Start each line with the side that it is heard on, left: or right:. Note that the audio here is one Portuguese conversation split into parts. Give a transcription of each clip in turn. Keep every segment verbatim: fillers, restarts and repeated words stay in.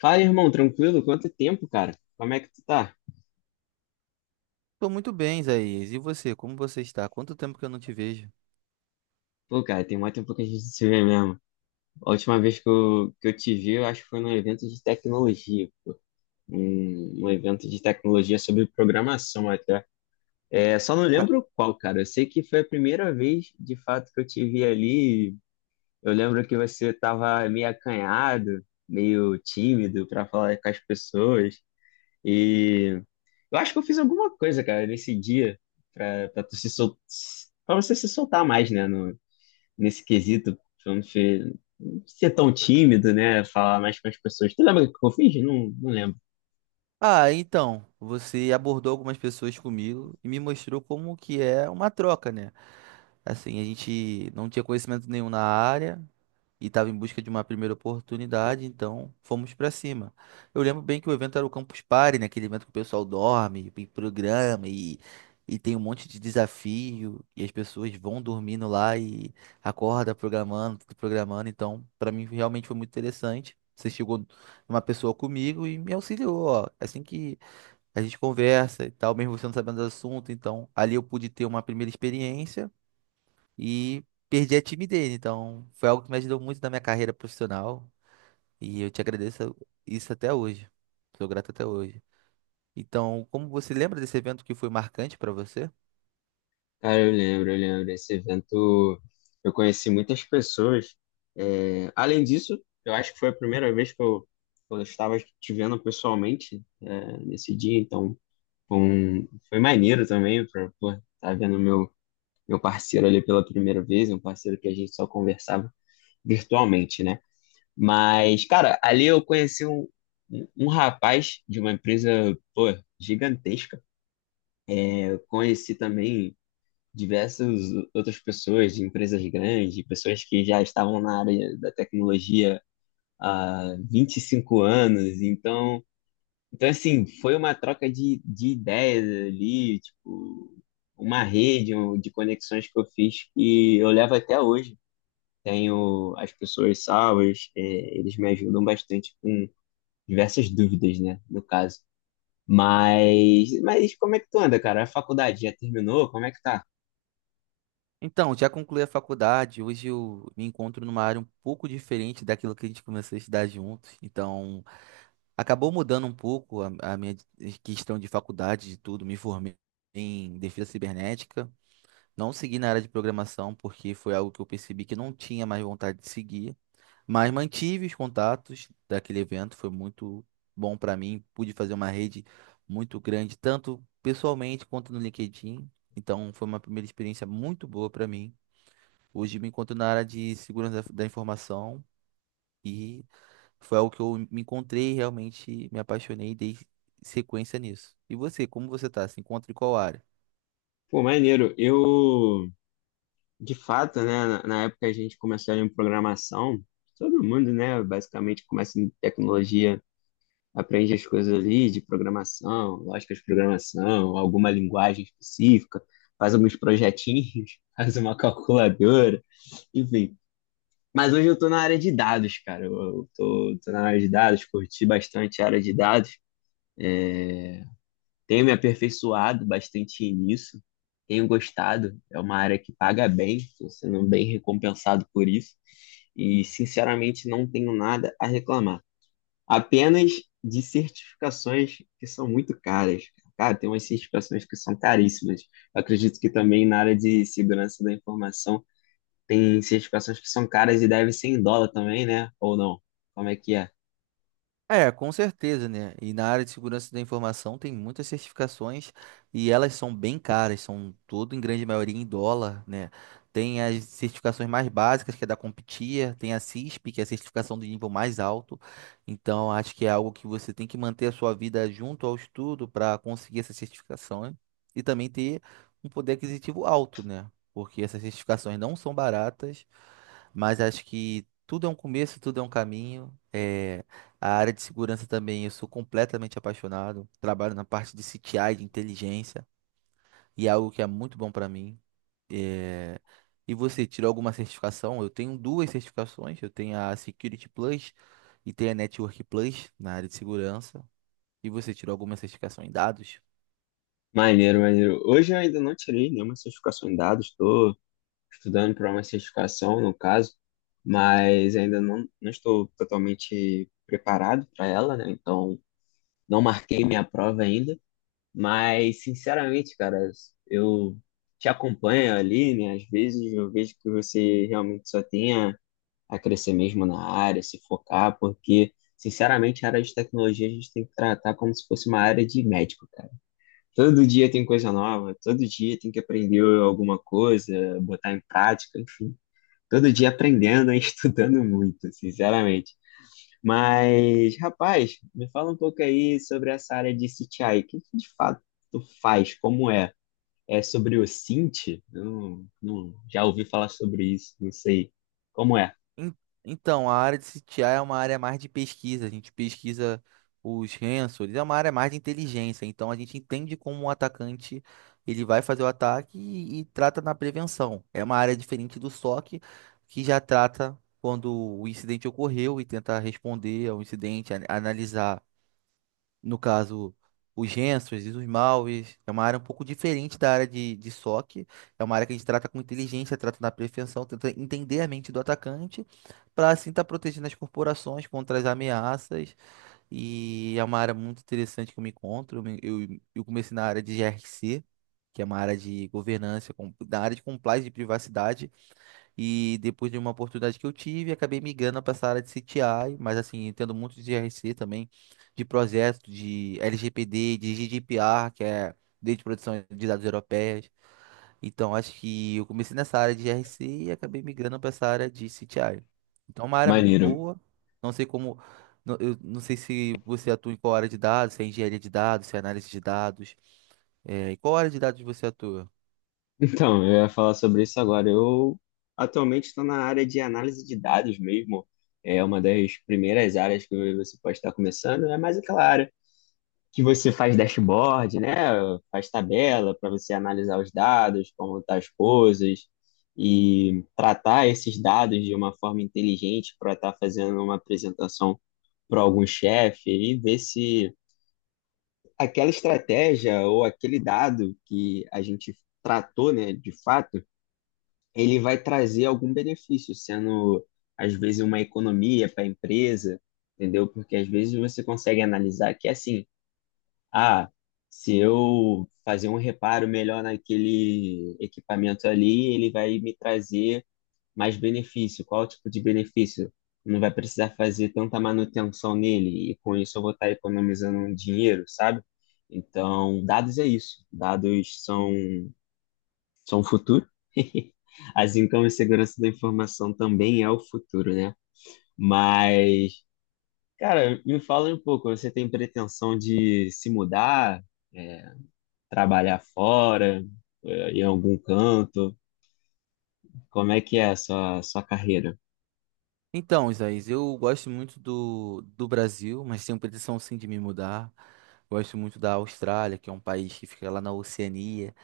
left: Fala, irmão, tranquilo? Quanto tempo, cara? Como é que tu tá?
right: Tô muito bem, Isaías. E você, como você está? Quanto tempo que eu não te vejo?
left: Pô, cara, tem muito tempo que a gente se vê mesmo. A última vez que eu, que eu te vi, eu acho que foi num evento de tecnologia. Um, um evento de tecnologia sobre programação até. É, só não lembro qual, cara. Eu sei que foi a primeira vez, de fato, que eu te vi ali. Eu lembro que você tava meio acanhado, meio tímido para falar com as pessoas. Eu acho que eu fiz alguma coisa, cara, nesse dia pra, pra tu se sol... pra você se soltar mais, né? No- nesse quesito, pra não ser, não ser tão tímido, né? Falar mais com as pessoas. Tu lembra o que eu fiz? Não, não lembro.
right: Ah, então, você abordou algumas pessoas comigo e me mostrou como que é uma troca, né? Assim, a gente não tinha conhecimento nenhum na área, e estava em busca de uma primeira oportunidade, então fomos para cima. Eu lembro bem que o evento era o Campus Party, né? Aquele evento que o pessoal dorme, e programa e, e tem um monte de desafio e as pessoas vão dormindo lá e acorda programando, tudo programando. Então, para mim realmente foi muito interessante. Você chegou uma pessoa comigo e me auxiliou, ó. é Assim que a gente conversa e tal, mesmo você não sabendo do assunto, então ali eu pude ter uma primeira experiência e perdi a time dele. Então, foi algo que me ajudou muito na minha carreira profissional e eu te agradeço isso até hoje. Sou grato até hoje. Então, como você lembra desse evento que foi marcante para você?
left: Cara, eu lembro, eu lembro. Esse evento eu conheci muitas pessoas. É, além disso, eu acho que foi a primeira vez que eu, que eu estava te vendo pessoalmente, é, nesse dia, então foi, um- foi maneiro também pra, estar vendo meu meu parceiro ali pela primeira vez, um parceiro que a gente só conversava virtualmente, né? Mas, cara, ali eu conheci um, um um rapaz de uma empresa, pô, gigantesca. É, eu conheci também diversas outras pessoas de empresas grandes, pessoas que já estavam na área da tecnologia há vinte e cinco anos. Então, então assim, foi uma troca de, de ideias ali, tipo, uma rede um- de conexões que eu fiz que eu levo até hoje. Tenho as pessoas salvas, é, eles me ajudam bastante com diversas dúvidas, né, no caso. Mas, mas como é que tu anda, cara? A faculdade já terminou? Como é que tá?
right: Então, já concluí a faculdade. Hoje eu me encontro numa área um pouco diferente daquilo que a gente começou a estudar juntos. Então, acabou mudando um pouco a, a minha questão de faculdade, de tudo. Me formei em defesa cibernética. Não segui na área de programação porque foi algo que eu percebi que não tinha mais vontade de seguir. Mas mantive os contatos daquele evento, foi muito bom para mim. Pude fazer uma rede muito grande, tanto pessoalmente quanto no LinkedIn. Então, foi uma primeira experiência muito boa para mim. Hoje me encontro na área de segurança da da informação e foi algo que eu me encontrei e realmente me apaixonei e dei sequência nisso. E você, como você tá? Se encontra em qual área?
left: Pô, maneiro. Eu, de fato, né, na, na época a gente começou ali em programação, todo mundo, né, basicamente começa em tecnologia, aprende as coisas ali de programação, lógica de programação, alguma linguagem específica, faz alguns projetinhos, faz uma calculadora, enfim. Mas hoje eu tô na área de dados, cara. Eu, eu tô, tô na área de dados, curti bastante a área de dados. Tenho me aperfeiçoado bastante nisso. Tenho gostado. É uma área que paga bem, estou sendo bem recompensado por isso. E, sinceramente, não tenho nada a reclamar. Apenas de certificações que são muito caras. Cara, tem umas certificações que são caríssimas. Eu acredito que também na área de segurança da informação tem certificações que são caras e devem ser em dólar também, né? Ou não? Como é que é?
right: É, com certeza, né? E na área de segurança da informação tem muitas certificações e elas são bem caras, são tudo em grande maioria em dólar, né? Tem as certificações mais básicas, que é da CompTIA, tem a C I S P, que é a certificação do nível mais alto. Então, acho que é algo que você tem que manter a sua vida junto ao estudo para conseguir essa certificação, hein? E também ter um poder aquisitivo alto, né? Porque essas certificações não são baratas, mas acho que tudo é um começo, tudo é um caminho. é a área de segurança também, eu sou completamente apaixonado. Trabalho na parte de C T I, de inteligência, e é algo que é muito bom para mim. É, E você, tirou alguma certificação? Eu tenho duas certificações, eu tenho a Security Plus e tenho a Network Plus na área de segurança. E você tirou alguma certificação em dados?
left: Maneiro, maneiro. Hoje eu ainda não tirei nenhuma certificação em dados, estou estudando para uma certificação, no caso, mas ainda não, não estou totalmente preparado para ela, né? Então, não marquei minha prova ainda, mas, sinceramente, cara, eu te acompanho ali, né? Às vezes eu vejo que você realmente só tem a crescer mesmo na área, se focar, porque, sinceramente, a área de tecnologia a gente tem que tratar como se fosse uma área de médico, cara. Todo dia tem coisa nova, todo dia tem que aprender alguma coisa, botar em prática, enfim. Todo dia aprendendo e estudando muito, sinceramente. Mas, rapaz, me fala um pouco aí sobre essa área de C T I. O que que de fato tu faz? Como é? É sobre o cint? Não, não, já ouvi falar sobre isso, não sei como é.
right: En- Então, a área de C T I é uma área mais de pesquisa. A gente pesquisa os sensores, é uma área mais de inteligência. Então, a gente entende como o atacante ele vai fazer o ataque e, e trata na prevenção. É uma área diferente do sock, que já trata quando o incidente ocorreu e tenta responder ao incidente, an- analisar no caso, os Gensers e os Malves, é uma área um pouco diferente da área de, de sock. É uma área que a gente trata com inteligência, trata na prevenção, tenta entender a mente do atacante, para assim estar protegendo as corporações contra as ameaças. E é uma área muito interessante que eu me encontro. Eu, me- eu eu comecei na área de G r c que é uma área de governança, com- da área de compliance de privacidade. E depois de uma oportunidade que eu tive, acabei migrando para essa área de C T I, mas assim, entendo muito de G R C também, de projeto, de L G P D, de G D P R, que é Lei de Proteção de Dados Europeias. Então, acho que eu comecei nessa área de G R C e acabei migrando para essa área de C T I. Então, é uma área muito
left: Maneiro.
right: boa. Não sei como. não- Eu não sei se você atua em qual área de dados, se é engenharia de dados, se é análise de dados. É, em qual área de dados você atua?
left: Então, eu ia falar sobre isso agora. Eu atualmente estou na área de análise de dados mesmo. É uma das primeiras áreas que você pode estar começando. É mais aquela área que você faz dashboard, né? Faz tabela para você analisar os dados, como estão as coisas, e tratar esses dados de uma forma inteligente para estar fazendo uma apresentação para algum chefe e ver se aquela estratégia ou aquele dado que a gente tratou, né, de fato ele vai trazer algum benefício, sendo às vezes uma economia para a empresa, entendeu? Porque às vezes você consegue analisar que assim, ah, se eu fazer um reparo melhor naquele equipamento ali, ele vai me trazer mais benefício. Qual tipo de benefício? Não vai precisar fazer tanta manutenção nele e com isso eu vou estar economizando um dinheiro, sabe? Então, dados é isso. Dados são são o futuro. Assim como a segurança da informação também é o futuro, né? Mas, cara, me fala um pouco, você tem pretensão de se mudar, é, trabalhar fora, é, em algum canto? Como é que é a sua, sua carreira?
right: Então, Isaías, eu gosto muito do, do Brasil, mas tenho pretensão sim de me mudar. Gosto muito da Austrália, que é um país que fica lá na Oceania.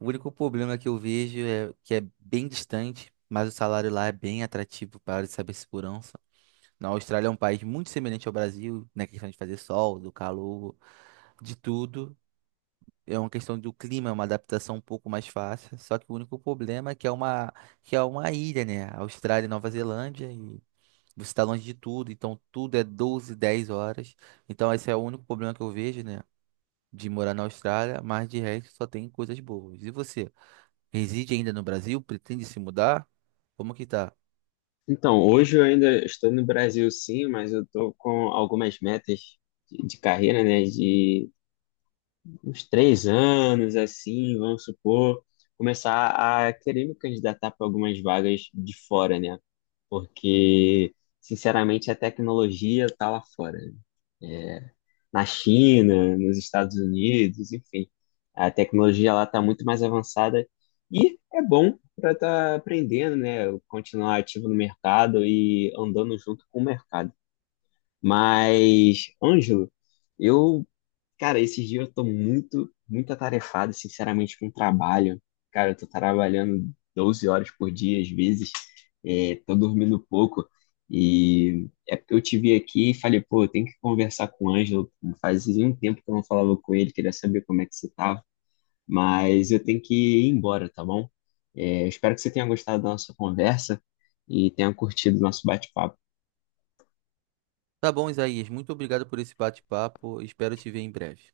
right: O único problema que eu vejo é que é bem distante, mas o salário lá é bem atrativo para a área de cibersegurança. Na Austrália é um país muito semelhante ao Brasil, na questão de fazer sol, do calor, de tudo. É uma questão do clima, é uma adaptação um pouco mais fácil. Só que o único problema é que é uma, que é uma ilha, né? Austrália e Nova Zelândia. Você está longe de tudo, então tudo é doze dez horas. Então esse é o único problema que eu vejo, né? De morar na Austrália, mas de resto só tem coisas boas. E você? Reside ainda no Brasil? Pretende se mudar? Como que tá?
left: Então, hoje eu ainda estou no Brasil, sim, mas eu estou com algumas metas de de carreira, né? De uns três anos, assim, vamos supor, começar a querer me candidatar para algumas vagas de fora, né? Porque, sinceramente, a tecnologia tá lá fora, né? É, na China, nos Estados Unidos, enfim. A tecnologia lá tá muito mais avançada e é bom para estar aprendendo, né? Continuar ativo no mercado e andando junto com o mercado. Mas, Ângelo, eu cara, esses dias eu tô muito, muito atarefado, sinceramente, com o trabalho. Cara, eu tô trabalhando doze horas por dia, às vezes, é, tô dormindo pouco. E é porque eu te vi aqui e falei, pô, eu tenho que conversar com o Ângelo. Fazia um tempo que eu não falava com ele, queria saber como é que você tava. Mas eu tenho que ir embora, tá bom? É, espero que você tenha gostado da nossa conversa e tenha curtido o nosso bate-papo.
right: Tá bom, Isaías. Muito obrigado por esse bate-papo. Espero te ver em breve.